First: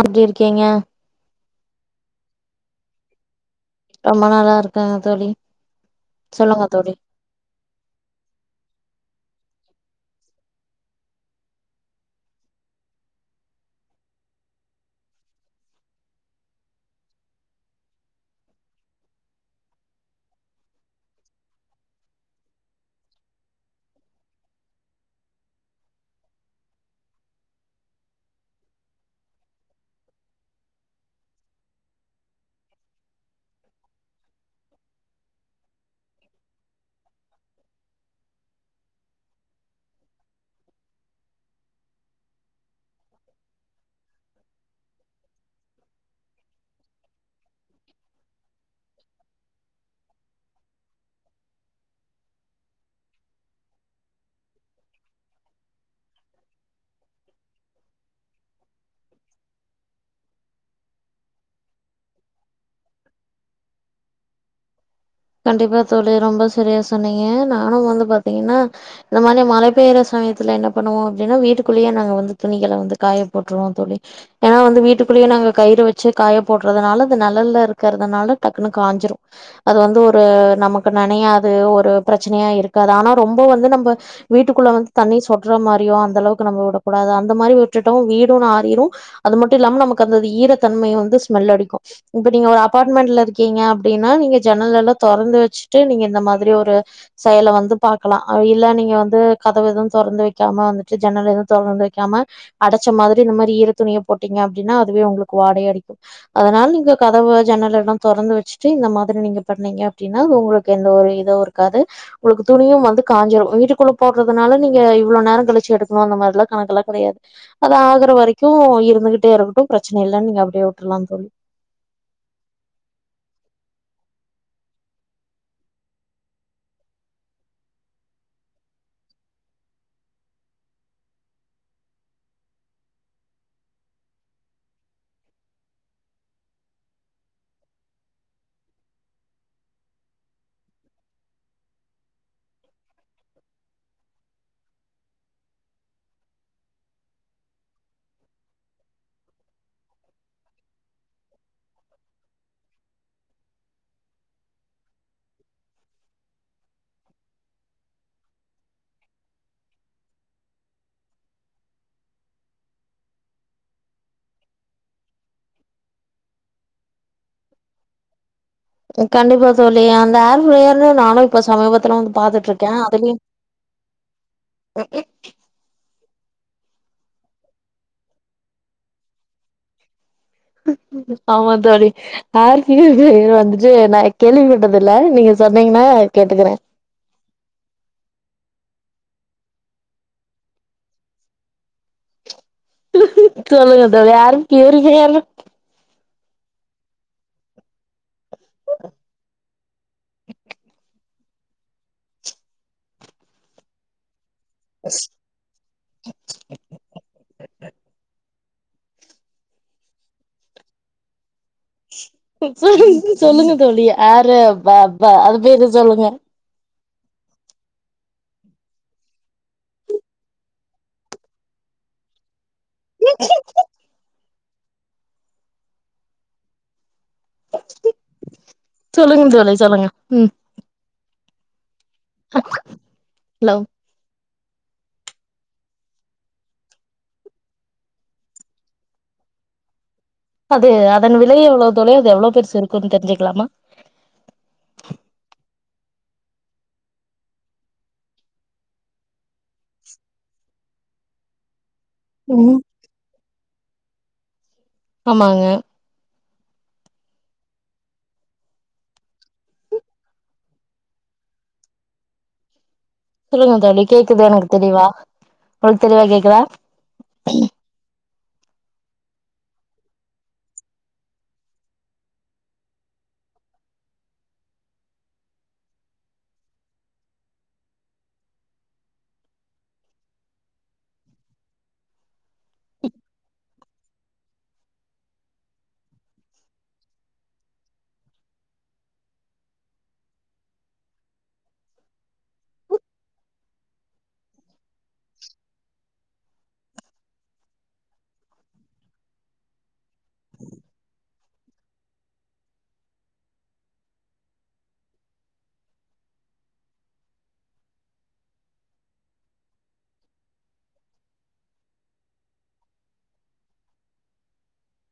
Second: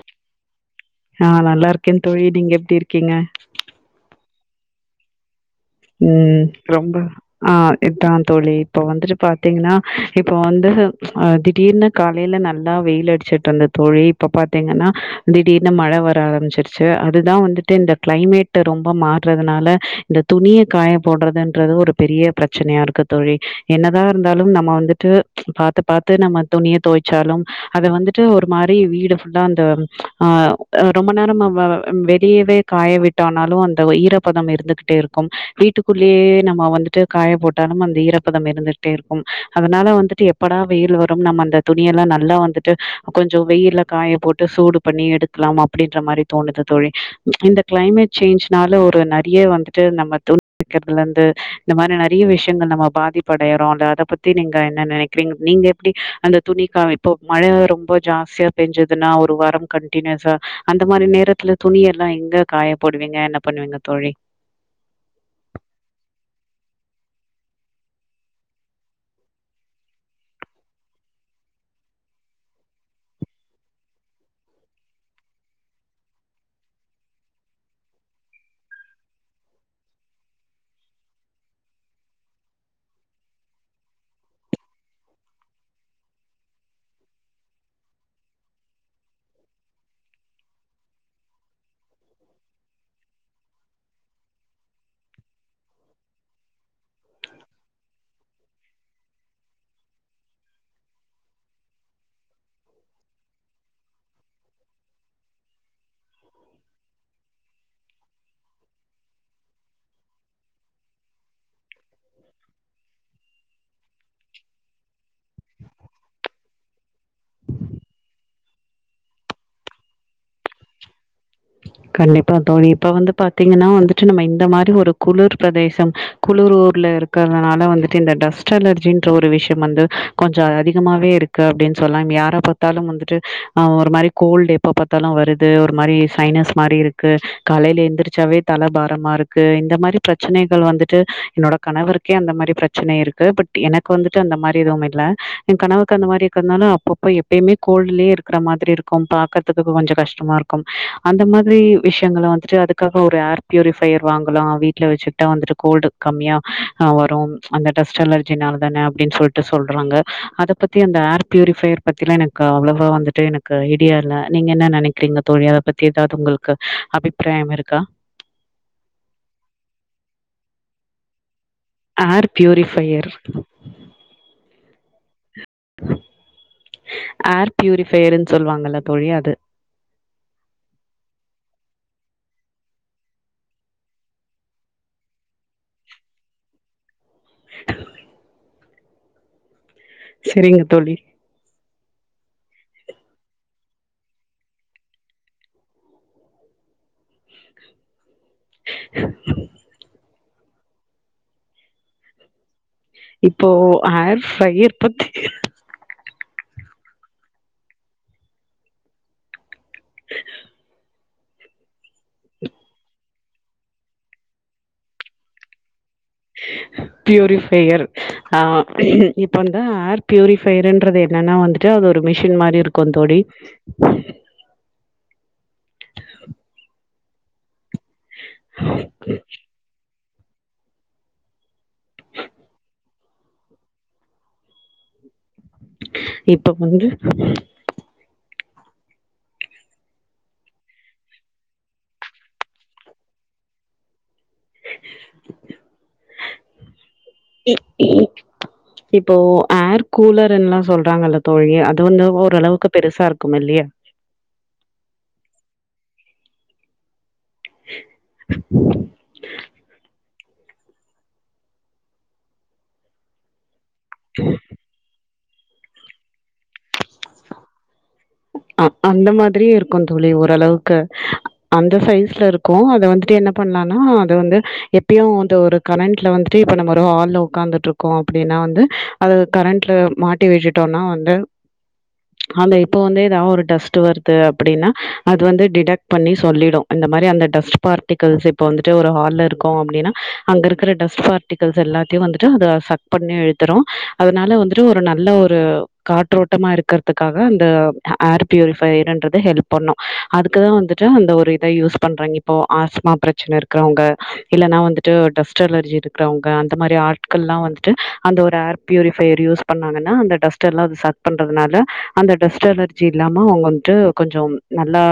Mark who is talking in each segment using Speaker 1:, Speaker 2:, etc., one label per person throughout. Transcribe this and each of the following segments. Speaker 1: எப்டி இருக்கீங்க
Speaker 2: ஆ நா நல்லா இருக்கேன் தோழி நீங்க எப்டி இருக்கீங்க
Speaker 1: ரொம்ப நல்லா இருக்கேங்க தோழி
Speaker 2: ம்
Speaker 1: சொல்லுங்க தோழி
Speaker 2: ரொம்ப ஆ இதா தோழி இப்ப வந்துட்டு பாத்தீங்கன்னா இப்ப வந்து அ திடீர்னு காலையில நல்லா வெயில் அடிச்சுட்ருந்தது தோழி இப்ப பாத்தீங்கன்னா திடீர்னு மழ வர ஆரம்பிச்சிரு ச்சு அதுதா வந்துட்டு இந்த க்ளைமேட் ரொம்ப மாறதுனால இந்த துணிய காய போட்றதுன்றது ஒரு பெரிய பிரச்சனையா இருக்கு தோழி என்னதா இருந்தாலும் நம்ம வந்துட்டு பாத்து பாத்து நம்ம துணிய தொவச்சாலும் அத வந்துட்டு ஒரு மாரி வீடு ஃபுல்லா அந்த ஆ ரொம்ப நேரமா வெளியவே காய விட்டானாலு அந்த ஒரு ஈரப்பதம் இருந்துகிட்டே இருக்கும் கும் வீட்டுக்குள்ளேயே நம்ம வந்துட்டு காய போட்டாலும் அந்த ஈரப்பதம் இருந்துட்டே இருக்கும் அதனால வந்துட்டு எப்படா வெயில் வரும் நம்ம அந்த துணியெல்லா நல்லா வந்துட்டு கொஞ்சொ வெயில்ல காய போட்டு சூடு பண்ணி எடுக்லாம் அப்டின்ற மாரி தோணுது தோழி இந்த க்ளைமேட் சேஞ்ச்னால ஒரு நறைய வந்து ட்டு நம்ம து துவைக்கறதுல இருந்து இந்த மாரி நறைய விஷயங்கள் நம்ம பாதிப்படையரோ இல்ல அத பத்தி நீங்க என்ன நெனைக்கிறீங்க நீங்க அப்டி அந்த துணிக்காய இப்போ மழை ரொம்ப ஜாஸ்தியா பெஞ்சதுன்னா ஒரு வாரம் கண்டனியூஸா அந்த மாரி நேரத்துல துணி எல்லா எங்க காய போடுவீங்க என்ன பண்ணுவீங்க தோழி
Speaker 1: கண்டிப்பா தோழி ரொம்ப சரியா சொன்னீங்க நானும் வந்து பாத்தீங்கன்னா இந்த மாரி மழை பெய்யற சமயத்துல என்ன பண்ணுவோ அப்டின்னா வீட்டுக்குள்ளேயே நாங்க வந்து துணிகளை வந்து காய போட்ருவோ தோழி ஏன்னா வந்து வீட்டுக்குள்ளேயே நாங்க கயிறு வச்சு காய போட்றதனால அது நெலல்ல இருக்கறதனால டக்குன்னு காஞ்சிரு அது வந்து ஒரு நமக்கு நனையாது ஒரு பிரச்சனையா இருக்காது ஆனா ரொம்ப வந்து நம்ப வீட்டுக்குள்ள வந்து தண்ணி சொட்ற மாரியோ அந்த அளவுக்கு நம்ம விடக்க கூடாது அந்த மாரி விட்டுட்டோ வீடூ நாரிரூ அது மட்டு இல்லாம நமக்கு அந்த ஈரத்தன்மையு வந்து ஸ்மெல் அடிக்கூ இப்ப நீங்க ஒரு அபார்ட்மெண்ட்ல இருக்கீங்க அப்டின்னா நீங்க ஜன்னல் எல்லா தொறந்து வச்சுட்டு நீங்க இந்த மாதிரி ஒரு செயல வந்து பாக்கலா இல்ல நீங்க வந்து கதவு எதுவு தொறந்து வைக்காம வந்துட்டு ஜன்னல் எதுவு தொறந்து வைக்காம அடச்ச மாதிரி இந்த மாரி ஈர துணிய போட்டீங்க அப்டின்னா அதுவே உங்களுக்கு வாடை அடிக்கூ அதனால நீங்க கதவு ஜன்னல எல்லா தொறந்து வச்சுட்டு இந்த மாதிரி நீங்க பண்ணீங்க அப்டின்னா உங்களுக்கு எந்த ஒரு இதுவு இருக்காது உங்களுக்கு துணியு வந்து காஞ்சிரும் வீட்டுக்குள்ள போட்றதுனால நீங்க இவ்ளோ நேரங் கழிச்சு எடுக்கணு அந்தமார்ல்லா கணக்கல்லா கடையாது அது ஆகுற வரைக்கூ இருந்துகிட்டே இருக்கட்டூ பிரச்சனை இல்லன்னு நீங்க அப்டியே விட்டுர்லா தோழி
Speaker 2: கண்டிப்பா தோழி இப்ப வந்து பாத்தீங்கன்னா வந்துட்டு நம்ம இந்த மாரி ஒரு குளுர் பிரதேசம் குளுர் ஊர்ல இரு இருக்றதுனால வந்துட்டு இந்த டஸ்ட் அலர்ஜின்ற ஒரு விஷயம் வந்து கொஞ்சொ அதிகமாவே இருக்கு அப்டின் சொல்லாம் யார பாத்தாலு வந்துட்டு அ ஒரு மாரி கோல்டு எப்ப பாத்தாலு வருது ஒரு மாரி சைனஸ் மாரி இருக்கு கலைல எந்திரிச்சாவே தல பாரமா இருக்கு இந்த மாரி பிரச்சனைகள் வந்துட்டு என்னோட கணவருக் கே அந்த மாரி பிரச்சன இருக்கு பட் எனக்கு வந்துட்டு அந்த மாரி எதுவு இல்ல என் கணவர்க்கு அந்த மாரி இருக்கனால அப்பப்ப எப் எப்பயுமே கோல்டுலயே இருக்கிற மாதிரி இருக்கும் பாக்கறதுக்கு கொஞ்சோ கஷ்டமா இருக்கும் அந்த மாத் திரி விஷ்யங்கள வந்துட்டு அதுக்காக ஒரு ஏர் ப்யூரிஃபையர் வாங்கலா வீட்ல வச்சுட்டா வந்துட்டு கோல்டு கம்மியா ஆ வரும் அந்த டஸ்ட் அலர்ஜினால தான அப்டின்டு சொல்ட்டு சொல்றாங்க அத பத் பத்தி அந்த ஏர் ப்யூரிஃபையர் பத்திலா எனக்கு அவ்ளவா வந்துட்டு எனக்கு ஐடியா இல்ல நீங்க என்ன நெனைக்கிறீங்க தோழி அத பத் தி ஏதாவ்து உங்களுக்கு அபிப்பிராயம் இருக்கா
Speaker 1: ம் கண்டிப்பா தோழி அந்த அர் ப்ரேயர்ன்னு நானு இப்ப சமீபத்துல வந்து
Speaker 2: ஏர்
Speaker 1: பாத்துட் இருக்கே
Speaker 2: பியூரிஃபையர்
Speaker 1: அதுலயு உஹ
Speaker 2: ஏர் ப்யூரிபையருன் சொல்வாங்கல்ல தோழி அது
Speaker 1: ஆமா தோழி ஏர் ப்யூரிபையர் வந்துட்டு நா கேள்விப்பட்டது இல்ல நீங்க சொன்னீங்கன்னா கேட்டுக்குறே
Speaker 2: சரிங்க தோழி
Speaker 1: சொல்லுங்க தோழி ஏர் ப்யூரிபையர்னா [inaudible]
Speaker 2: இப்போ ஏர் ஃப்ரையர் பத்தி
Speaker 1: [unintelligible] சொல்லுங் சொல்லுங்க தோழி ஏரு பா பா அது பேரு சொல்லுங்க
Speaker 2: [inaudible] ப்யூரிஃபையர் ஆ இப்பந்தா ஏர் ப்யூரிஃபையர்ன்றது என்னன்னா வந்து டு அது ஒரு மிஷின் மாரி இருக்குந் தோழி
Speaker 1: சொல்லுங்க தோழி சொல்லுங்க ம் அ ஹலோ
Speaker 2: இப்போ வந்து
Speaker 1: அது அதன் விலை எவ்ளோ தொழி அது எவ்ளோ பெர்ஷு இருக்குன் தெரிஞ்சிக்லாமா
Speaker 2: உ உ இப்போ அர் கூலருன்லா சொல்றாங்கல்ல தோழி அது வந்து
Speaker 1: ம்.
Speaker 2: ஓரளவுக்கு பெருசா இருக்கும் இல்யா
Speaker 1: ஆமாங்க சொல்லுங்க தோழி கேக்குது எனக்கு தெளிவா உங்ளுக்கு தெளிவா கேக்குதா
Speaker 2: ஆ அந்த மாத்ரியு இருக்குந்தோழி ஓரளவுக்கு அந்த சைஸ்ல இருக் கு அத வந்துட்டு என்ன பண்லனா அது வந்து எப்பயு இந்த ஒரு கரண்ட்ல வந்துட்டு இப்ப நம்ம ஒரு ஹால்ல உக்காந்துட்டு இருக் கொ அப்டின்னா வந்து அது கரண்ட்ல மாட்டி வச்சுட்டோனா வந்து ஆம்பே இப்போ வந்தே ஏதாவ் ஒரு டஸ்ட் வர்து அப்டின்னா அது வந்து டிடெக்ட் பண்ணி சொல்லிடு இந்த மாரி அந்த டஸ்ட் பார்டிகல்ஸ் இப்ப வந்துட்டு ஒரு ஹால்ல இருக்கோ அப்டின்னா அங்க இருக்ற டஸ்ட் பார்ட்டிகல்ஸ் எல்லாத்தயு வந்துட்டு அது சக் பண்ணி இழுத்துறோ அதனால வந்துட்டு ஒரு நல்ல ஒரு காற்றோட்டமா இருக்றதுக்காக அந்த அ அர் ப்யூரிஃபயர்ன்றது ஹெல்ப் பண்ணு அதுக்குதா வந்துட்டு அந்த ஒரு இத யூஸ் பண்றாய்ங்க இப்போ ஆஸ்மா பிரச்சன இருக்றவங்க இல்லன்னா வந்துட்டு டஸ்ட் அலர்ஜி இருக்றவங்க அந்த மாரி ஆட்கள்ல்லா வந்துட்டு அந்த ஒரு அர் ப்யூரி ஃபையர் யூஸ் பண்ணாங்கன்னா அந்த டஸ்ட் எல்லா அது சக் பண்றதுனால அந்த டஸ்ட் அலர் ஜி இல்லாம அவங்க வந்த்ட்டு கொஞ்சொ நல்லா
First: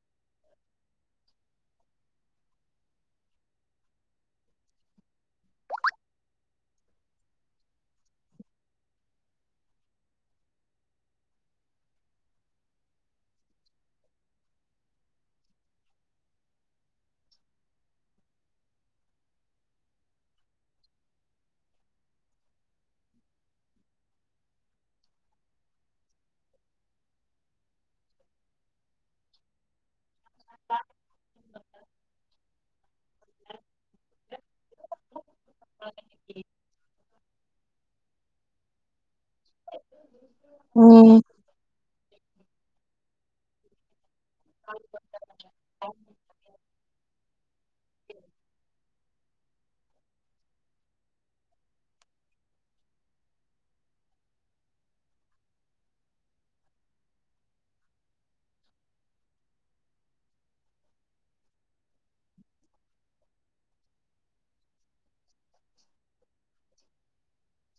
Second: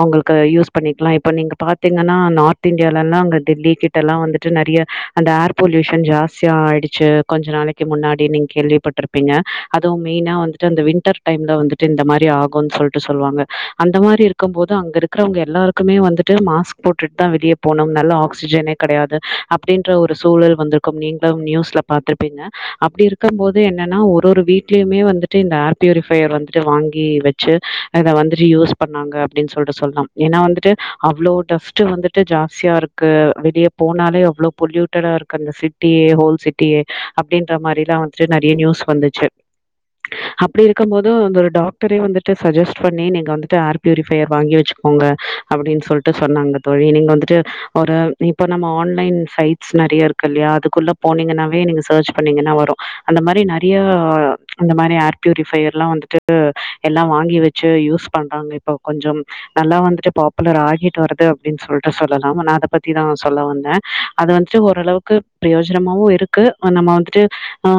Speaker 2: அவங்களுக்கு யூஸ் பண்ணிக்லா இப்ப நீங்க பாத் திங்கனா நார்த் இந்தியாலல்லா அங்க டெல்லிக்கிட்டலா வந்துட்டு நறிய அண்ட் ஏர் பொல்யூஷன் ஜாஸ்தியா ஆய்டுச்சு கொஞ்ச நாளைக்கு முன்னாடி நீங் கேள்விப்பட்ருப்பீங்க அதுவு மெயினா வந்துட்டு அந்த வின்டர் டைம்ல வந்துட்டு இந்த மாரி ரி ஆகுனு சொல்ட்டு சொல்வாங்க அந்த மாரி இருக்கம்போது அங்க இருக்குறவ்ங்க எல்லாருக்குமே வந்துட்டு மாஸ்க் போட்டுட்தா வெளிய போனு நல்ல ஆக்சிஜனே கடையாது அப்டின்ற ஒரு சூழல் வந்துருக்கு நீங்ளம் நியூஸ்ல பா்த்துருப்பீங்க அப்டி இருக்கம்போது என்னனா ஒரு ஒரு வீட்லயுமே வந்துட்டு இந்த ஏர் பியூரிஃபையர் வந்துட்டு வாங் கி வெச்சு அத வந்துட்டு யூஸ் பண்ணாங்க அப்டின் சொல்ட்டு சொல்லா ஏனா வந்துட்டு அவ்ளோ டஃப்ட்டு வந்துட்டு ஜாஸ்தியா இருக்கு வெளிய போனாலே அவ்ளோ பொல்யூட்டடா இருக்கு கந்த சிட்டியே ஹோல் சிட்டியே அப்டின்ற மாரிலா வந்துட்டு நறிய நியூஸ் வந்துச்சு அப்டி இருக்கம்போது
Speaker 1: ம்
Speaker 2: அந்த ஒரு டாக்டரே வந்துட்டு சஜஸ்ட் பண்ணி நீங்க வந்துட்டு ஏர் பியூரிஃபையர் வாங்கி வச்சுக்கோங்க அப்டின் சொல்ட்டு சொன்னாங்க தோழி நீங்க வந்துட்டு ஒரு இப்ப நம்ம ஆன்லைன் சைட்ஸ் நறைய இருக்கு இல்யா அதுக்குள்ள போனீங்கன்னாவே நீங்க சர்ச் பண்ணீங்கன்னா வரு அந்த மாரி நறியா இந்த மாரி ஏர் ப்யூரிஃபையர்லா வந்துட்டு எல்லா வாங்கி வச்சு யூஸ் பண்றாங்க இப்ப கொஞ்சம் நல்லா வந்துட்டு பாப்புலர் ஆகிட் வருது அப்டின் சொல்ட்டு சொல்லலா அனா அத பத்திதா சொல்ல வந்த அது வந்துட்டு ஓர் அளவுக்கு ப்ரயோஜனமாவு இருக்கு அ நம்ம வந்துட்டு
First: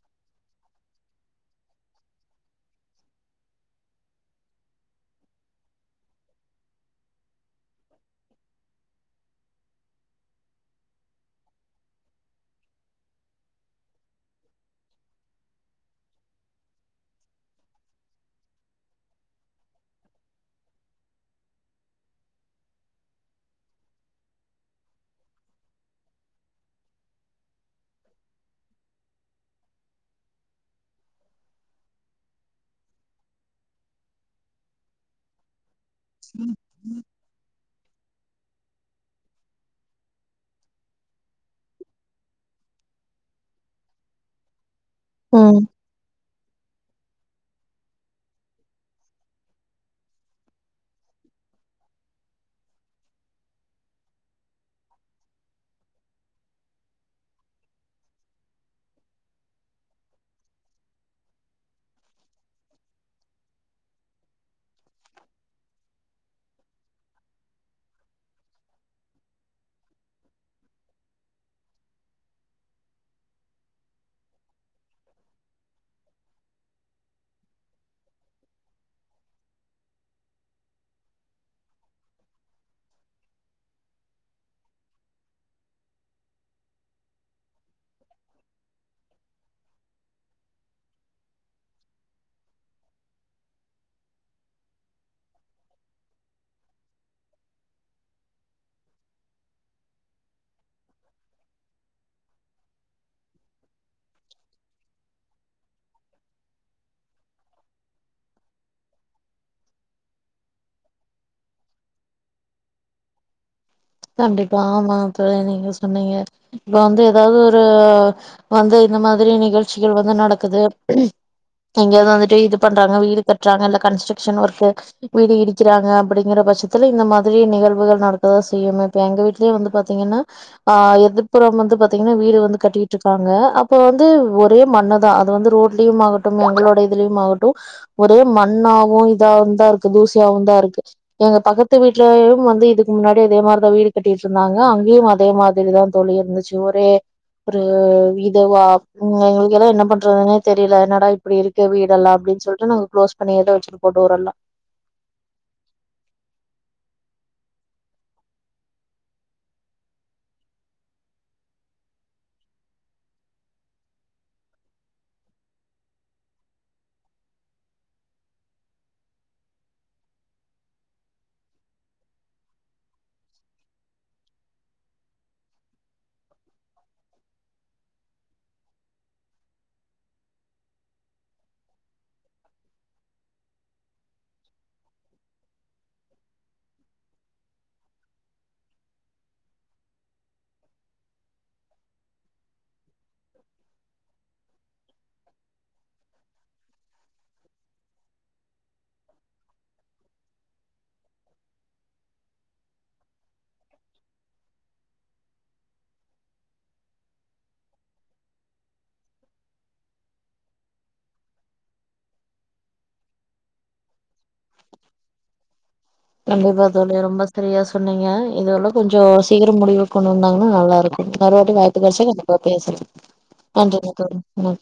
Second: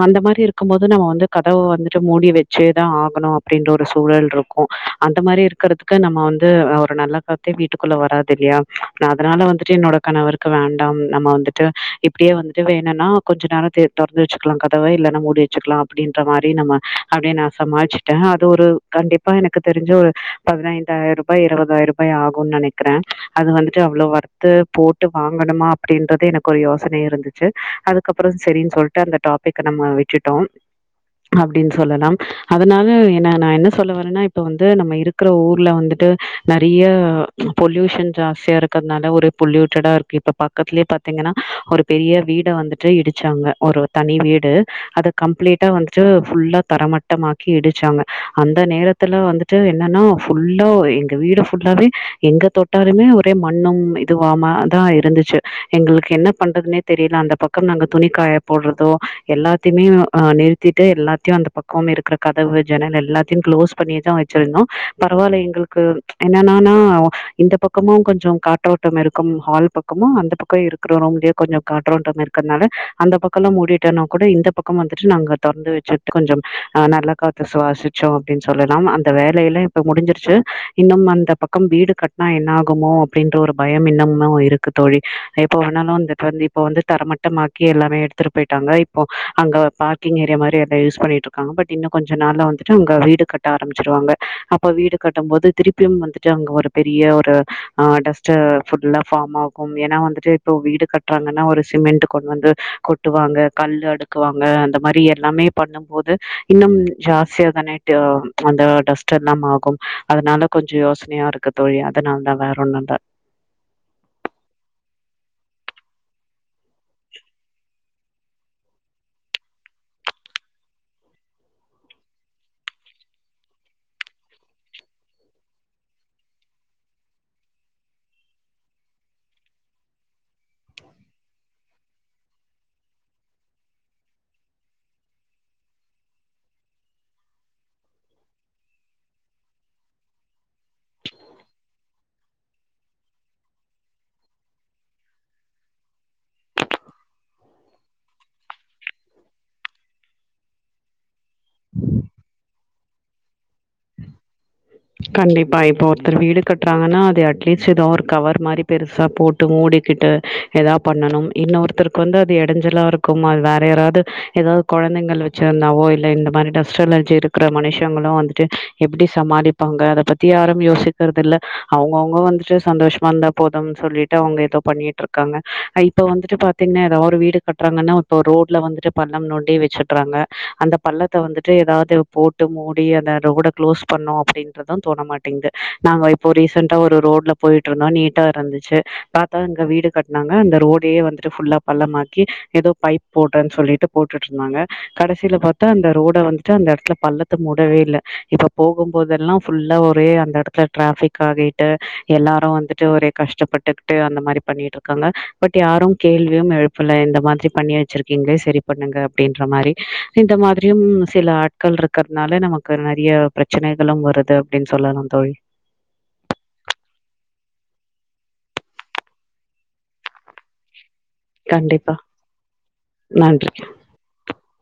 Speaker 2: அந்த மாரி இருக் கும்மோது நம்ம வந்து கதவ வந்துட்டு மூடி வெச்சேதா ஆகணு அப்டின்ற ஒரு சூழல்ருக்கு அந்த மாரி இருக்குறதுக்கு நம்ம வந்து ஒரு நல்ல காத்தே வீட்டுக்குள்ளே வராது இல்யா நா அதனால வந்துட்டு என்னோட கணவருக்கு வேண்டாம் நம்ம வந்துட்டு இப்டியே வந்துட்டு வேணுன்னா கொஞ்ச நேரதே தொற்ந்து வெச்சுக்லா கதவ இல்லன்னா மூடி வச்சுற்லா அப்புடின்ற மாரி நம்ம அப்டியே நா சமால்ச் ட அது ஒரு கண்டிப்பா எனக்கு தெரிஞ்சு ஒரு பதினைந்தாயிருபா இருவதாயர்பாய் ஆகுன் நெனை குறே அது வந்துட்டு அவ்ளோ வர்த்து போட்டு வாங்கணுமா அப்டின்றது எனக்கு ஒரு யோசன இருந்துச் அதுக்கப்புற செரின் சொல்ட்டு அந்த டாபிக் நம்ம விட்டுட்டோ அப்டின் சொல்லலாம் தனால என்ன நா என்ன சொல்ல வரேன்னா இப்ப வந்து நம்ம இருக்குற ஊர்ல வந்துட்டு நறிய பொல்யூஷன் ஜாஸ்தியா இருக்கத்னால ஒரே பொல்யூட்டடா இருக்கு இப்ப பக்கத்லே பாத்தீங்கனா ஒரு பெரிய வீட வந்துட்டு இடிச்சாங்க ஒரு தனி வீடு அத
Speaker 1: ம்
Speaker 2: கம்ப்ளீட்டா வந்துட்டு ஃபுல்லா தரமட்டமாக் கி இடிச்சாங்க அந்த நேரத்துல வந்துட்டு என்னனா ஃபுல்லா எங்க வீடு ஃபுல்லாவே எங்க தொட் டாலுமே ஒரே மண்ணும் இதுவாம தா இருந்துச்சு எங்குளுக்கு என்ன பண்றதுனே தெரிய்ல அந்த பக்கம் நாங்க துணிக் காயபோட்றதோ எல்லாத்யுமே அ நிறுத்திட்டு எல்லாத்யு அந்த பக்கம் இருக் க்ற கதவு ஐனல் எல்லாத்யு க்ளோஸ் பண்ணி தா வச்சிருந்தோ பரவால்ல எங்குளுக்கு என்னனானா இந்த பக்கமு கொஞ்ச காட்றோட்டம் இருக்கும் ஹால் பக்கமு அந்த பக்க இருக் குற ரூம்லே கொஞ்ச காற்றோற்றம் இருக்கற்னால அந்த பக்கல்லா முடிட்டனா கூட இந்த பக்கம் வந்துட்டு நாங்க தொற்ந்து வெச்சு கொஞ்சம் அ நல்ல காத்த சுவாசிச்சோ அப்டின் சொல்லலாம் அந்த வேலையல்லா இப்ப முடிஞ்சிருச்சு இன்னும் அந்த பக் கம் வீடு கட்னா என்ன ஆகுமோ அப்டின்ற ஒரு பயம் இன்னமும்மோ இருக்கு தோழி எப்ப வேணாலு அந்த [unintelligible] இப்ப வந்து தரமட்டமாக்கி எல்லாமே எடுத்துடரு பொய்ட்டாங்க இப்போ அங்க பார்கிங் ஏரியா மாரி எல்லா யூஸ் பண்ணிட்ருக் காங் பட் இன்னு கொஞ்ச நாள் வந்துட்டு அங்க வீடு கட்ட ஆரமிச்சிருவாங்க அப்ப வீடு கட்டம்போது திருப் திரும் வந்துட்டு அங்க ஒரு பெரிய ஒரு டெஸ்ட்டு ஃபுட்ல ஃபாம் ஆகும் ஏன்னா வந்துட்டு ரோ வீடு கட்றாங்கனா ஒரு சிமெண்ட்டு கொண் வந்து கொட்டுவாங்க கல் அடுக்குவாங்க அந்த மாரி எல்லாமே பண் ணம் போது இன்னம் ஜாஸ்தியா தானே டு அந்த டஸ்ட் எல்லாம் ஆகும் அதனால கொஞ்ச யோஸ்னயா இருக்குது தோழி அதனால்தா வேற ஒன்னு இல்ல
Speaker 1: கண்டிப்பா ஆமா இப்ப தா நீங்க சொன்னீங்க இங்க வந்து எதாவ்து ஒரு வந்து இந்த மாதுரி நிகழ்ச்சிகள் வந்து நடக்குது எங்கயாவது வந்துட்டு இது பண்றாங்க வீடு கட்டுறாங்க இல்ல கன்ஸ்ட்ரக்ஷன் ஒர்க்கு வீடு இடிக்கிறாங்க அப்படிங்கிற பட்சத்துல இந்த மாதிரி நிகழ்வுகள் நடக்கதா செய்யுங்க இப்ப எங்கவீட்லயு வந்து பாத்தீங்கன்னா ஆ எதுர்புறம் வந்து பாத்தீங்கன்னா வீடு வந்து கட்டிட்டு இருக்காங்க அப்ப வந்து ஒரே மண்ணு தா அது வந்து ரோட் லியும் ஆகட்டும் எங்களோட இதுலயும் ஆகட்டும் ஒரே மண்ணாவு இதாவு தா இருக்கு தூசியாவு தா இருக்கு எங்க பக்கத்து வீட்லயு வந்து இதுக்கு முன்னாடி இதே மாரிதா வீடு கட்டிட்டு இருந்தாங்க அங்கேயு அதே மாதிரிதா தோழி இருந்துச்சு ஒரே ஒரு இதுவா உ எங்களுக்கு எல்லா என்ன பண்றதுன்னே தெரியல என்னடா இப்டி இருக் கு வீடெல்லா அப்டின்னு சொல்ட்டு நாங்க க்ளோஸ் பண்ணியேதா வச்சிருப்போ டோரெல்லா
Speaker 2: கண்டிப்பா இப்ப ஒருத்தர் வீடு கட்டுறாங்கன்னா அது அட்லீஸ்ட் ஏதோ ஒரு கவர் மாரி பெருசா போட் டு மூடிக்கிட்டு ஏதாவது பண்ணனும் இன்னொருத்தருக்கு வந்து அது எடஞ்சலா இருக்குமா அது வேற யாராவது ஏதாவது குழந்தைகள் வச்சிருந்தாவோ இல்ல இந்த மாரி டஸ்ட் அலர்ஜி இருக்கினற மனுஷங்களு வந்துட்டு எப்படி சமாளி இருப்பாங்க அத பத்தி யாரும் யோசிக்கறது இல்ல அவுங்கவுங்க வந்துட்டு சந்தோஷமா இருந்தா போதும்னு சொல்லிட்டு அவுங்க ஏதோ பண்ணிட் ருக்காங்க அ இப்ப வந்துட்டு பாத்தீங்கன்னா ஏதாவ ஒரு வீடு கட்டுறாங்கன்னா இப்ப ரோட்ல வந்துட்டு பள்ளம் நோண்டி வச்சுட்டுறாங்க அந்த பள்ளத்த வந்துட்டு ஏதாவது போட்டு மூடி அந்த ரோட க்ளோஸ் பண்ணு அப்டின்னு தோண மாட்டேங்து நாங்க இப்போ ரீசண்டா ஒரு ரோட்ல போயிட்டு இருந்தோ நீட்டா இருந்துச்சு பாத்தா அங்க வீடு கட்னாங்க அந்த ரோடையே வந்துட்டு ஃபுல்லா பள்ளமாக்கி ஏதோ பைப் போட்டன்னு சொல்லிட்டு போட்டுட்டு இருந்தாங்க கடைசியில பாத்தா அந்த ரோட வந்துட்டு அந்த எடத்துல பல்ல த்த மூடவே இல்ல இப்ப போகும் போதெல்லா ஃபுல்லா ஒரு அந்த எடத்துல ட்ராபிக் ஆகிட்டு எல்லாரு வந்துட்டு ஒரே கஷ்டப்பட்டுட்டு அந்த மாரி பண்ணிட்டு இரு க்காங்க பட் யாரு கேள்வியு எழுப்பல இந்த மாதிரி பண்ணி வச்சிருக்கீங்களே செரி பண்ணுங்க அப்டின்ற மாரி இந்த மாரியும் சில ஆட்கள் இருக்கிறதுனால நமக்கு நறைய பிரச்சனைகளும் வரு அப்டின்னு சொல்லலா தோழி
Speaker 1: கண்டிப்பா தோழி ரொம்ப சரியா சொன்னீங்க இதலா கொஞ்சோ சீக்கிரம் முடிவு கொண்டு வந்தாங்கன்னா நல்லா இருக் கு இன்னொறுவாட்டி வாய்பு கெடச்ச கண்டிப்பா பேசனு
Speaker 2: நன்றி
Speaker 1: நன்றிங்க தோழி